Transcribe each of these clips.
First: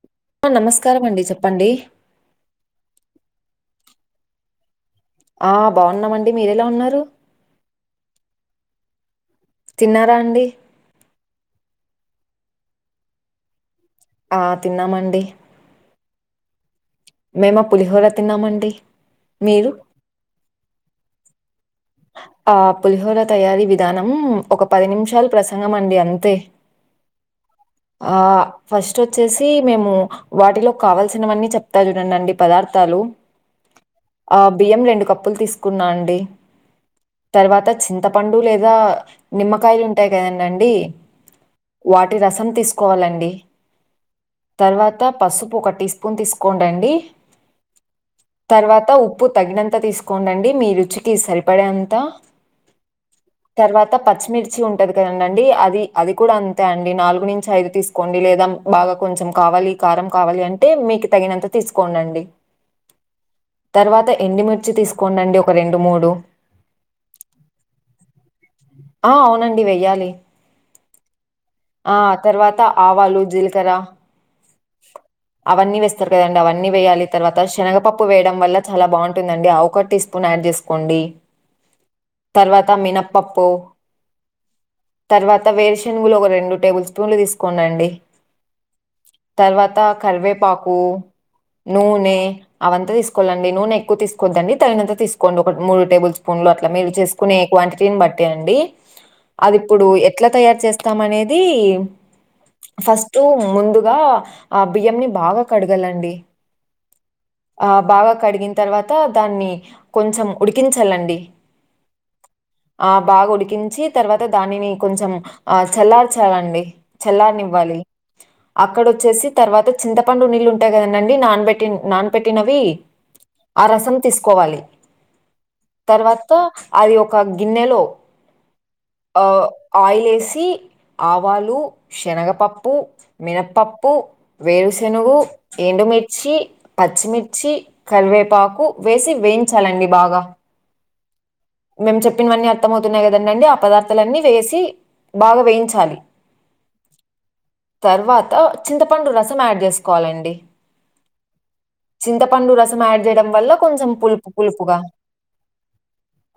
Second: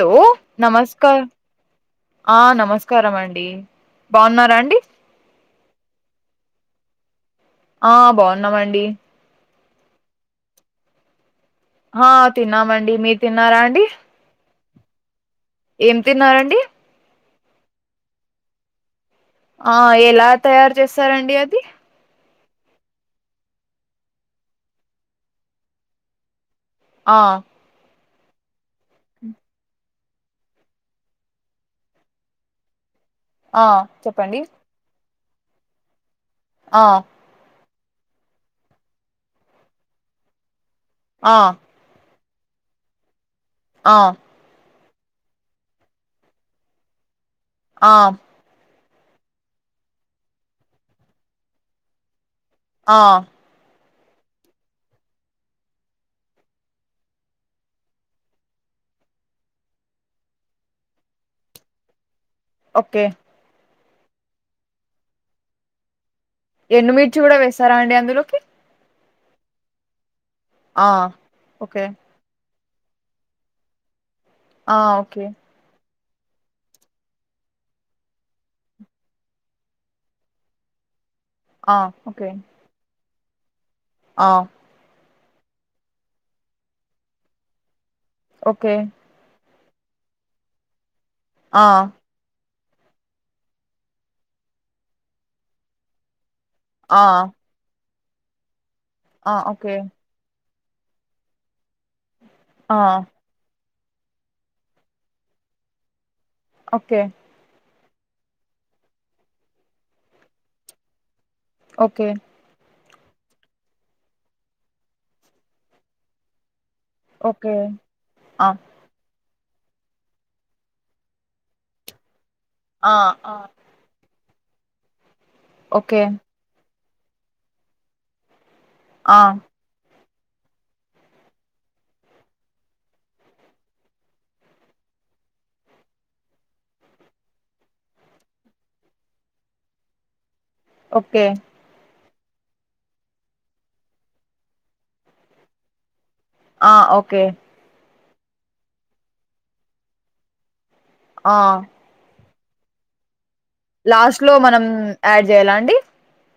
Hello ఆ! నమస్క నమస్కారం అండి. చెప్పండి. ఆ నమస్కారమండి టి బాన్నారా అండి ఆ బావున్నామండి మీరెలా ఉన్నారు ఆ బావున్నామండి తిన్నారా అండి ఆ తిన్నామండి మీరు తిన్నారా అండి ఆ తిన్నామండి ఏం తిన్నారండి మేమ పులిహోర తిన్నామండి మీరు? ఆ ఎలా తయారు చేస్తారండి అది ఆ పులిహోర తయారీ విధానం ఒక పది నిమిషాలు ప్రసంగం అండి అంతే ఆ ఆ ఫస్ట్ వచ్చేసి మేము వాటిలో కావల్సినవన్నీ చెప్తా చూడడండి పదార్థాలు ఆ చెప్పండి ప్పులు తీసుకున్నా అండి ఆ తర్వాత చింతపండు లేదా నిమ్మకాయలు ఉంటాయి కదండం అండి ఆ వాటి రసం తీసుకోవాలండి ఆ తరువాత పసుపు ఒక టీ స్పూన్ తీసుకొండండి ఆ తర్వాత ఉప్పు తగినంత తీసుకొండండి మీ రుచికి సరిపడే అంత ఆ తర్వాత పచ్చిమిర్చి ఉంటది కదండి అండి అది అది కూడా అంతే అండి నాలుగు నుంచి ఐదు తీసుకోండి లేదా బాగా కొంచెం కావాలి కారం కావాలి అంటే మీకు తగినంత తీసుకోండండి ఓకే తరువాత ఎండుమిర్చి తీసుకొండండి ఒక రెండు మూడు ఎండుమిర్చి కూడా వేస్తారా అండి అందులోకి ఆ అవునండి వెయ్యాలి ఆ ఓకే ఆ తర్వాత ఆవాలు జీలకర్ర ఆ ఓకే కదండి అవన్నీ వేయాలి తర్వాత శనగపప్పు వేయడం వల్ల చాలా బాగుంటుందండి ఆ ఒక టీ స్పూన్ యాడ్ చేసుకోండి ఆ ఓకే పప్పు ఆ తరువాత వేరు శనుగులు ఒక రెండు టేబుల్ స్పూన్లు తీసుకోండండి ఓకే తర్వాత కరివేపాకు ఆ నూనె అవంత తీసుకోళ్ళండి నూనె ఎక్కువ తీసుకోవద్దండి తగినంత తీసుకోండి ఒక మూడు టేబుల్ స్పూన్ స్పూన్లు అట్లా మీరు ఆ చేసుకునే క్వాంటిటీ ని బట్టి అండీ ఆ అది ఓకే ఇప్పుడు ఎట్లా తయారీ చేస్తామనేది ఆ ఫస్ట్ ముందు గా ఆ బియ్యంని బాగా కడగాలండి ఓకే ఆ బాగా కడిగిన తర్వాత దాన్ని కొంచెం ఉడికించాలండి ఓకే ఆ బాగా ఉడికించి తర్వాత దానిని కొంచెం ఆ చల్లార్చాలండి ఓకే ఆ చేసి తర్వాత చింతపండు నీళ్లు ఉంటాయి కదండి నాన్ పెట్టి నాన్ పెట్టినవి ఆ రసం తీసుకోవాలి ఓకే తర్వాత అది ఒక గిన్నెలో ఆ ఆయిల్ వేసి వేసి ఆవాలు శనగపప్పు మినపప్పు వేరుశెనుగు ఎండుమిర్చి పచ్చిమిర్చి కరివే పాకు వేసి వేయించాలండి బాగా ఓకే మేము చెప్పినవన్నీ అర్థంమవుతున్నాయి కదండి ఆ పదార్థాలన్నీ వేసి బాగా వేయించాలి ఆ ఓకే తర్వాత చింతపండు రసం యాడ్ చేసుకోవాలండి ఆ చింతపండు రసం యాడ్ చేయడం వల్ల కొంచెం లాస్ట్ పులుపు లో మనం పులుపుగా యాడ్ చేయాలా అండి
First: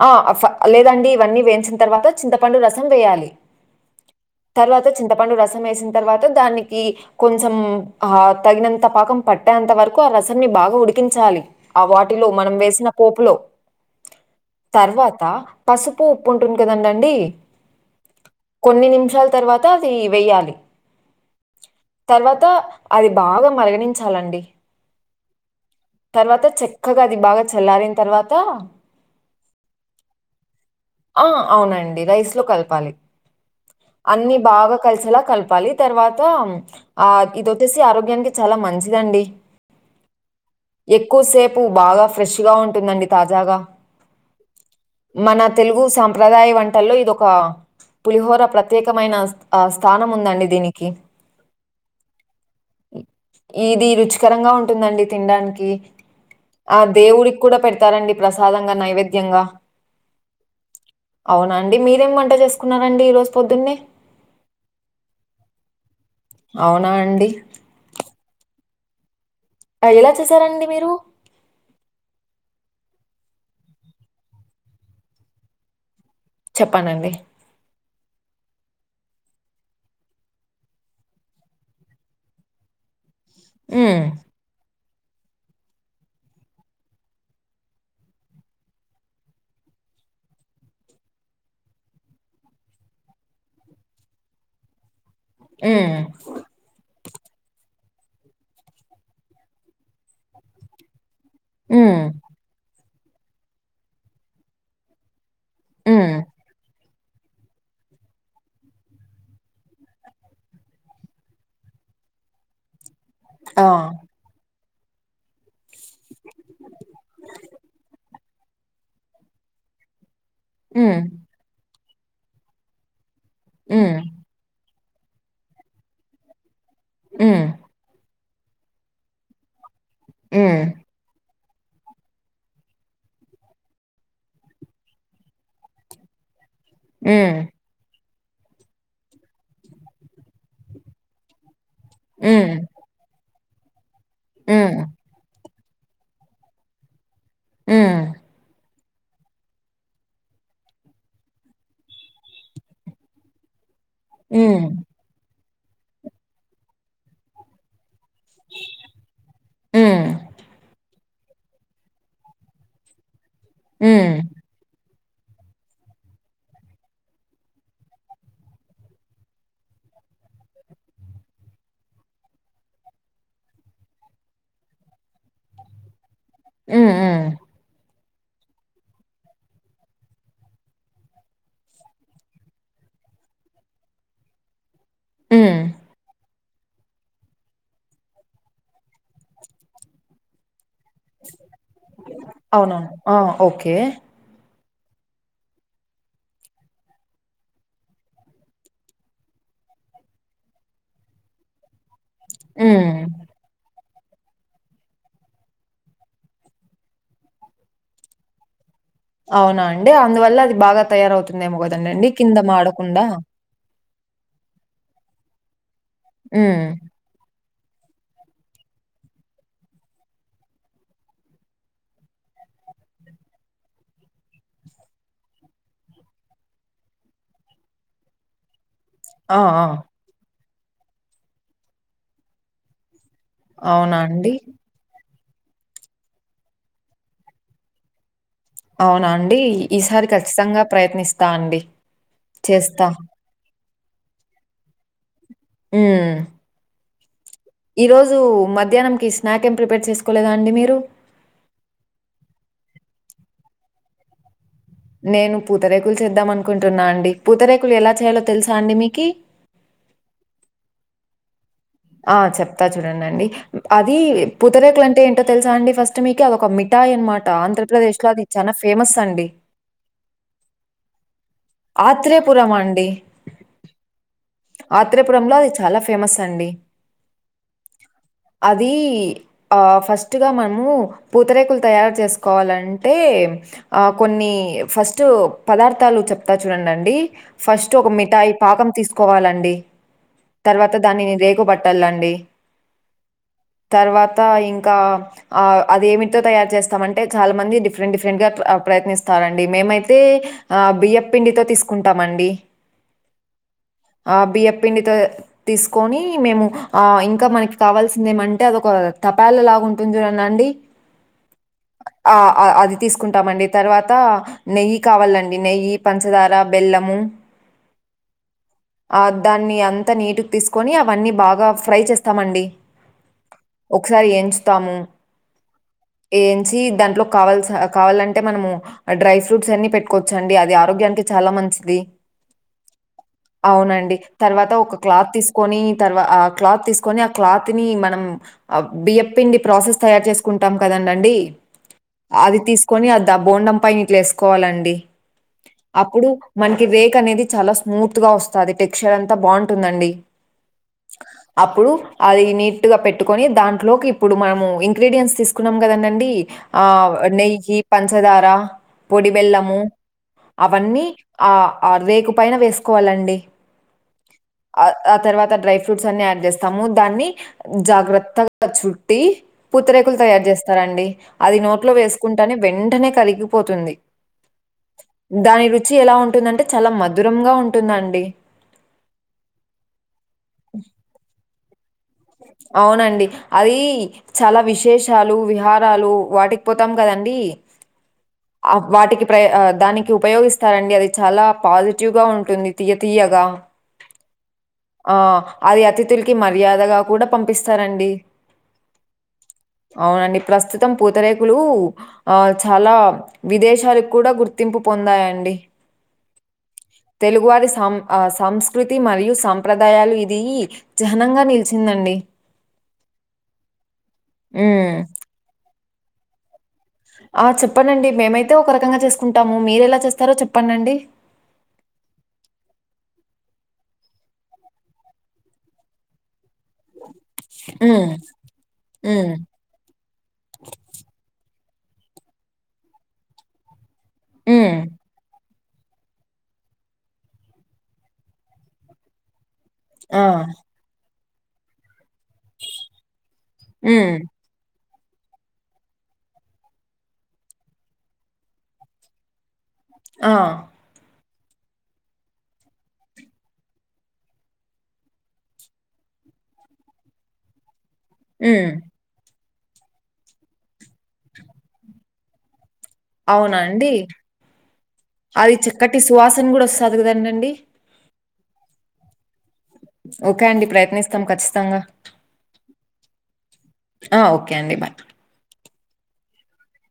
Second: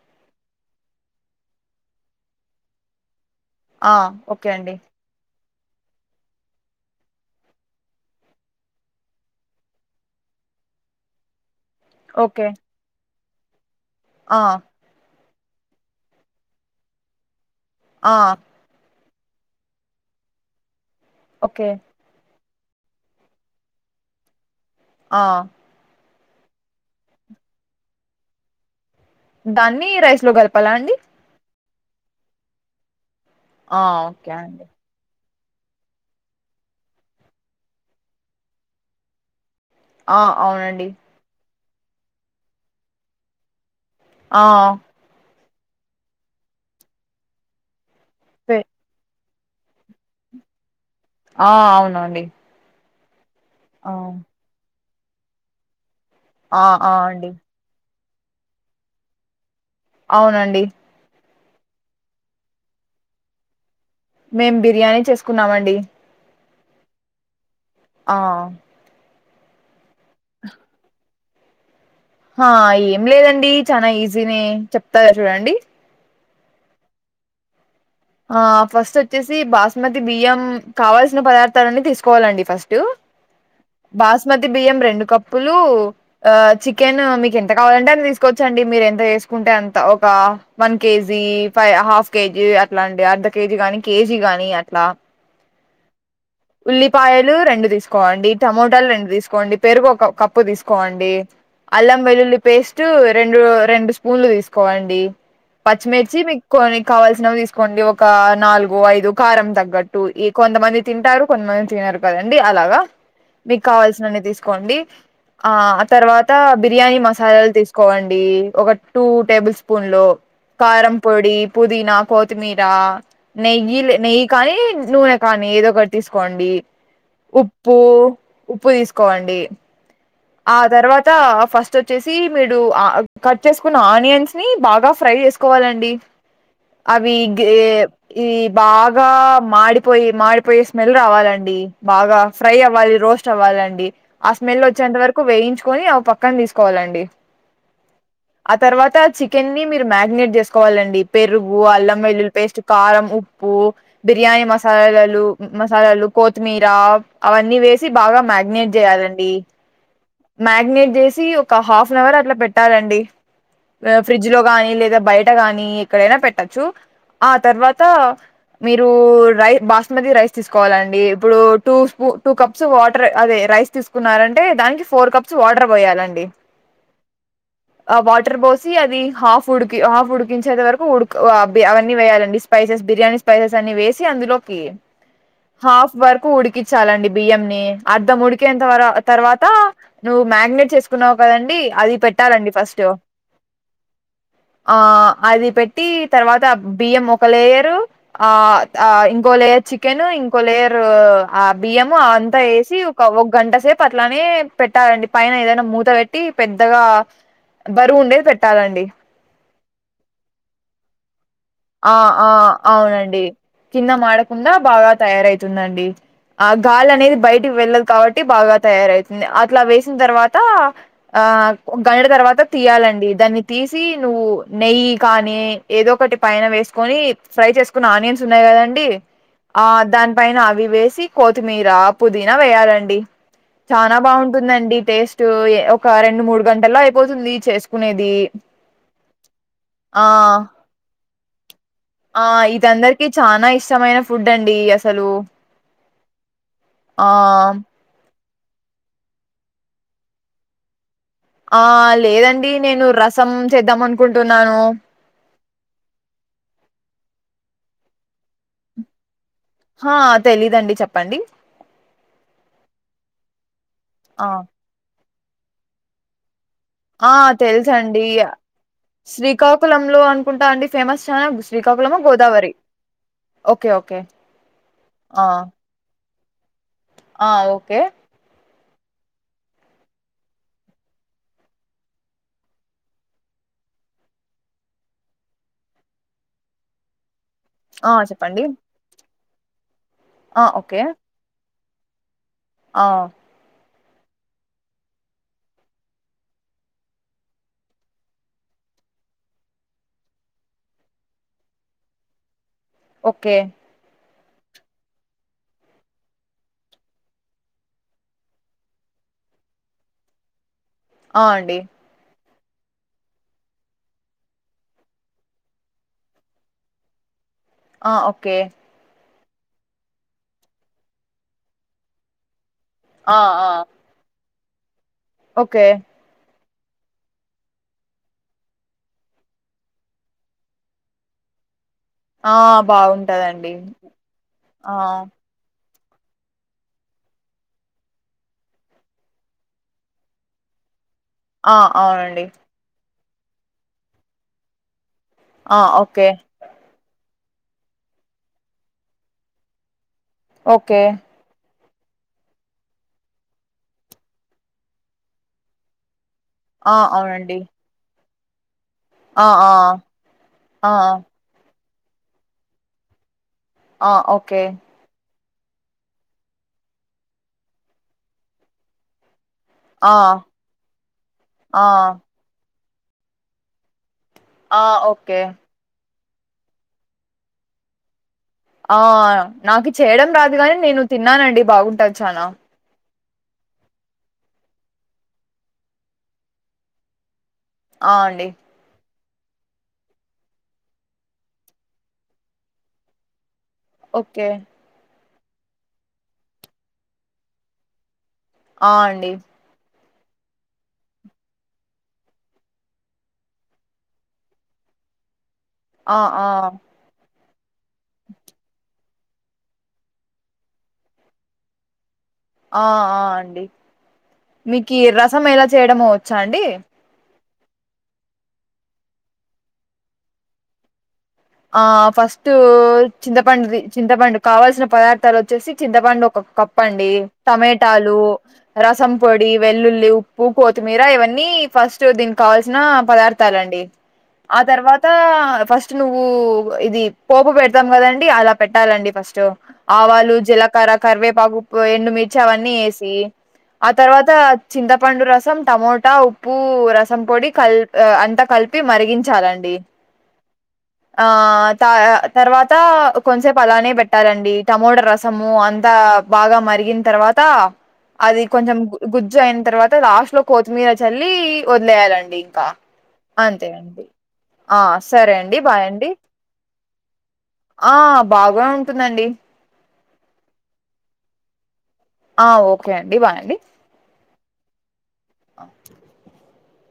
ఆ ఫా లేదండి ఇవన్నీ వేయించిన తర్వాత చింతపండు రసం వేయాలి ఆ ఓకే అండి తర్వాత చింతపండు రసం వేసిన తర్వాత దానికి కొంచెం ఆ తగినంత పాకం పట్టేంత వరకు ఆ రసం ని బాగా బాగా ఉడికించాలి ఆ వాటిలో ఓకే మనం వేసిన పోపులో ఆ తర్వాత పసుపు ఉప్పు ఉంటుంది కదండండి ఆ కొన్ని నిమిషాలు వషాల తర్వాత అది వెయ్యాలి ఓకే అంత అది బాగా మర్గనించాలి అండి ఆ తర్వాత చక్కగా అది బాగా చల్లారిన తర్వాత దాన్ని రైస్ లో కలపాల అండి రైస్ లో కలపాలి ఆ ఓకే అన్ని అండి బాగా కలిసేలా కల్ప పాలి తర్వాత ఆ ఇది వచ్చేసి ఆరోగ్యానికి చాలా మంచిదండి ఆ అవునండి పు బాగా ఫ్రెష్గా ఉంటుందండి తాజాగా ఆ మన తెలుగు సాంప్రదాయ వంటల్లో ఇదొక పులిహోర పె ప్రత్యేకమైన స్థానం ఉందండి దీనికి ఆ అవునండి ఇది ఆ రుచికరంగా ఉంటుందండి తినడానికి ఆ దేవుడికి కూడా పెడతారండి ప్రసాదంగా నైవేద్యంగా అవునండి అవున అండి మీరేం వంట చేసుకున్నారండి ఈ రోజు పొద్దున్నే మేం బిర్యానీ చేసుకున్నామండి అవునా అండి ఆ ఎలా చేసారండి మీరు ఆ ఏం లేదండి చానా ఈజీనే చెప్తా చూడండి చెప్పండి అండి ఆ ఫస్ట్ వచ్చేసి బాస్మతి బియ్యం కావల్సిన పదార్థాలన్నీ తీసుకోవాలండి ఫస్ట్ హ్మ్. బాస్మతి బియ్యం రెండు కప్పులు ఆ చికెన్ మీకు ఎంత కావాలంటే అంత తీసుకోవచ్చండి మీరు ఎంత చేసుకుంటే అంత ఒక క అ వన్ కేజ ఫై హాఫ్ కేజి అట్లా అండి అర్ధ కేజీ గాని కేజీ గాని అట్లా మ్మ్ ఉల్లిపాయలు రెండు తీసుకోండి టమోటాలు రెండు తీసుకోండి పెరుగు ఒక కప్పు తీసుకోండి హ్మ్. అల్లం వెల్లుల్లి పేస్ట్ రెండు రెండు స్పూన్లు తీసుకోవండి హ్మ్. పచ్చిమిర్చి మీకు కొ కావల్సినవి తీసుకోండి ఒక నాలుగు ఐదు కారం తగ్గట్టు ఈ కొంతమంది తింటారు కొంతమంది తినరు కదండి అలాగా మీకు ఆ! కావాల్సినన్ని తీసుకోండి ఆ తర్వాత బిర్యానీ మసాలాలు తీసుకోవండి ఒక టూ టేబుల్ స్పూన్ లు కారం హ్మ్. పొడి పుదీనా కొత్తిమీర నెయ్యి హ్మ్. నెయ్యి కానీ నూనె కానీ ఏదో ఒకటి తీసుకోండి హ్మ్. ఉప్పు ఉప్పు తీసుకోవండి ఆ హ్మ్. తర్వాత ఫస్ట్ వచ్చేసి మీరు కట్ చేసుకున్న ఆనియన్స్ ని బాగా ఫ్రై చేసుకోవాలండి అవి హ్మ్. గ్రే ఇది బాగా మాడిపోయి మాడిపోయే స్మెల్ రావాలండి బాగా హ్మ్. ఫ్రై అవ్వాలి రోస్ట్ అవ్వాలండి ఆ స్మెల్ వచ్చ హ్మ్. వరకు వేయించుకని అ పక్కన తీసుకోవాలండి హ్మ్. ఆ తర్వాత త చికెన్ని ని మీరు మ్యారినేట్ చేసుకోవాలండి పెరుగు అల్లం వెల్లులి పేస్ట్ కారం ఉప్పు బిర్యానీ హ్మ్. మసాలాలు మసాలాలు కొత్తిమీర అవన్నీ వేసి బాగా మగట్ చేయాల హ్మ్. మగట్ చేసి ఒక హాఫ్ ఎన్ అవర్ అట్ల పెట్టాలండి హ్మ్. ఫ్రిజ్లో కానీ లేదా బయట గాని ఎక్కడైనా పెట్టచ్చు ఆ తర్వాత మీరు రైస్ బాస్మతి రైస్ తీసుకోవాలండి ఇప్పుడు టూ స్పూ టూ కప్స్ వాటర్ అదే రైస్ తీసుకున్నారంటే దానికి ఫోర్ కప్స్ వార్డర్ పోయాలండి ఆ ఆ ఆ వాటర్ పోసి అది హాఫ్ ఉడికి హాఫ్ ఉడికించేది వరకు ఉ అవన్న వయాలం స్పైసెస్ బిర్యానీ స్పైసెస్ అన్ని వేసి అందులోకి హ్మ్. హాఫ్ వరకు ఉడికించాలండి బియ్యం ని అర్ధం ఉడికేంత వర తర్వాత నువ్వు మ్యాగినేట్ చేసు కున్నావు కదండి అది పెట్టాలండి ఫస్ట్ అవునవును. ఆ! ఓకే. ఆ అది పెట్టి తర్వాత బియ్యం ఒక లేయరు ఆ ఇంకో లేయర్ చికెన్ ఇంకో లేరు ఆ బియ్యము అ అంతా వేసి హ్మ్. ఒక ఒక గంట సేపు పట్లనే పెట్టారండి పైన ఏదైనా మూతగట్టి పెద్దగా బరువు ఉండేది పెట్టాలండి అవునా అండి అందువల్ల అది బాగా తయారవుతుంది ఏమో ఆ కదండండి ఆ కింద ఆడకుండా అవునండి కింద మాడకుండా బాగా తయారవుతుందండి ఆ హ్మ్. గాలి అనేది బయట వెళ్ళదు కాబట్టి బాగా తయారవుతుంది అట్లా వేసిన తర్వాత ఆ గంట తర్వాత తీయాలండి దాన్ని తీసి నువ్వు నెయ్యి కానీ ఏదో ఒకటి పైన వేసుకొని ఫ్రై చేసుకుని ఆనియన్స్ ఉన్నాయి కదండి ఆ దాని పైన అవి వేసి కొతిమీర పుదీనా వేయాలండి చాలా అవునా అండి? బాగుంటుందండి టేస్ట్ ఒక రెండు మూడు గంటల్లో అయిపోతుంది చేసుకునేది అవునా అండి ఆ ఈసారి ఖచ్చితంగా ప్రయత్నిస్త ఆ ఇదందరికి చనాా ఇష్టమైన ఫుడ్ అండి అసలు ఆ ఆ ఈ రోజు మధ్యాహ్నంకి స్నాక్ ఏమి ప్రిపేర్ చేసుకోలేదా అండి మీరు ఆ లేదండి నేను రసం చేద్దాం అనుకుంటున్నాను నేను పూతరేకులు చేద్దాం అనుకుంటున్నా అండి పూతరేకులు ఎలా చేయాలో తెలుసా అండి మీకి ఆ తెలీదండి చెప్పండి ఆ చెప్తా చూడండి అండి అది ఆ పుతరేకులు అంటే ఏంటో తెలుసా అండి ఫస్ట్ మీకు అదొక మి ఇిఠాయ ఆ అనమాట ఆంధ్రప్రదేశ్ తెలుసండి లో అది చాలా ఫేమస్ అండి శ్రీకాకుళంలో అనుకుంటా అండి ఫేమస్ చానా శ్రీకాకుళము ఆత్రేపురం గోదావరి అండి ఓకే ఓకే ఆ ఆత్రేపురంలో అది చాలా ఫే ఫేమస్ అండి ఆ ఓకే అది ఫస్ట్గా మనము పూతరేకులు తయారు చేసుకోవాలంటే ఆ కొన్ని ఫస్ట్ పదార్ాలు చె కొత్తా చూడండి అండి ఫస్ట్ ఒక ఆ మిఠాయి చెప్పండి పాకం తీసుకోవాలండి ఆ తర్వాత ఓకే దాన్ని రేకుబట్టాలండి ఆ తర్వాత ఇంకా ఆ అదేమితో తయారు చేస్తామ అంటే చాలా మంది డిఫరెంట్ డిఫరెంట్ గా ప్రయత్నిస్తారంండి మేమైతే ఆ బియ్య పిండితో తీసుకుంటామండి ఓకే ఆ బియ్య పిండితో తీసుకొని మేము ఆ ఇంకా మనకి కావాల్సింద ఏమంటే అదొక తపాళ లాగాంటుందిురనండి ఆ అండి అది తీసుకుంటామండి తర్వాత నెయ్యి కావాలండి నెయ్యి పంచదార బెల్లము ఆ ఓకే దాన్ని అంతా నీటుకి తీసుకొని అవన్నీ బాగా ఫ్రై చేస్తామండి ఆ ఆ ఒకసారి ఎంచుతాము ఓకే మ అవం ఆరోగ్యానికి చాలా మంచిది ఆ బాగుంటదండి అవునండి తర్వాత ఆ ఒక క్లాత్ తీసుకొని తర్వా ఆ క్లాత్ తీసుకొని ఆ క్లాత్ ని మనం బియప్పిండి ప్రాసెస్ తయారు చేసుకుంటాం కదం అడి ఆ అవునండి అది తీసుకొని అద్ద బోండం పని ఇట్లు వేసుకోవాలండి ఆ అప్పుడు ఓకే మనకి రేక్ అనేది చాలా స్మూత్ గా వస్తుంది టెక్స్చర్ అంతా బాగుంటుందండి ఓకే అది నీట్ గా పెట్టుకొని దాంట్లోకి ఇప్పుడు మనము ఇంగ్రీడియంయంట్స్ తీసుకున్నాం కదండండి ఆ నెయ్యి పంచదార ఆ ఆ పొడిబెల్లము ఆ అవన్నీ ఆ అరుదేకు పైన వేసుకోవాలండి ఆ ఓకే ఆ ఆ తర్వాత డ్రై ఫ్రూట్స్ అన్ని యాడ్ చేస్తాము దాన్ని జాగ్రత్తగా చుట్టి ఆ పుత్తరేకులు తయారు చేస్తారండి అది ఆ నోట్లో వేసుకుంటానే వెంటనే కరిగిపోతుంది ఆ ఓకే దాని రుచి ఎలా ఉంటుందంటే చాలా మధురంగాగా ఉంటుందండి ఆ నాకు చేయడం రాదుగాని నేను తిన్నానండి బాగుంటది చానా అవునండి అది చాలా విశేషాలు విహారాలు వాటికి పోతాం కదండి అవు అండి దానికి ఉపయోగిస్తారంండి అది చాలా పాజిటివ్ గా ఉంటుంది తీయ తీయగా ఓకే ఆ అది అతిథులకి మర్యాదగా కూడా పంపిస్తారంండి ఆ అండి అవునండి ప్రస్తుతం పూతరేకులు ఆ చాలా విదేశాలకు కూడా గుర్తింపు పొందాయండి ఆ ఆ తెలుగువారి సం ఆ సంస్కృతి మరియు సంప్రదాయాలు ఇది జహ్నంగా నిలిచిందండి ఆ ఆ అండి హ్మ్. మీకు రసం ఎలా చేయడమ వచ్చా అండి ఆ చెప్పనండి మేమైతే ఒక రకంగా చేసుకుంటాము మీరు ఎలా చేస్తారో చెప్పండిండి ఆ ఫస్ట్ చింతపండుది చింతపండు కావల్సిన పదార్థాలు వచ్చేసి చింతపండు ఒక కప్పు చెప్పండి హ్మ్. టమటాలు రసం హ్మ్. పొడి వెల్లుల్లి ఉప్పు కొత్తిమీర ఇవన్నీ ఫస్ట్ దీనికి కావాల్సిన పదార్థాలండి ఆ హ్మ్. తర్వాత ఫస్ట్ నువ్వు ఇది పోపు పెడతాం కదండి అలా పెట్టాలండి ఫస్ట్ ఆ! ఆవాలు జీలకర కరివేపాకు ఎండుమిిర్చి అవన్నీ వేసి ఆ హ్మ్. తర్వాత చింతపండు రసం టమోటా ఉప్పు రసం పొడి కల్ అంతా కలిపి మరిగించాలండి ఆ ఆ త తర్వాత కొంచసేపు అలానే పెట్టాలండి టమోట రసము అంతా బాగా మరిగిన తర్వాత అది హ్మ్. కొంచెం గుజ్జు అయిన తర్వాత లాస్ట్ లో కొత్తిమీర చల్లి వదిలేయాలండి ఇంకా అవునా అంతే అండి ఆ సరే అండి మరి బాయ్ చక్కటి అండి సువాసన కూడా వస్తుంది కదండి ఆ బాగా ఉంటుందండి ఓకే అండి ప్రయత్నిస్తాం ఖచ్చితంగా ఆ ఓకే అండి బాయ్ అండి ఆ ఓకే అండి బాయ్ అ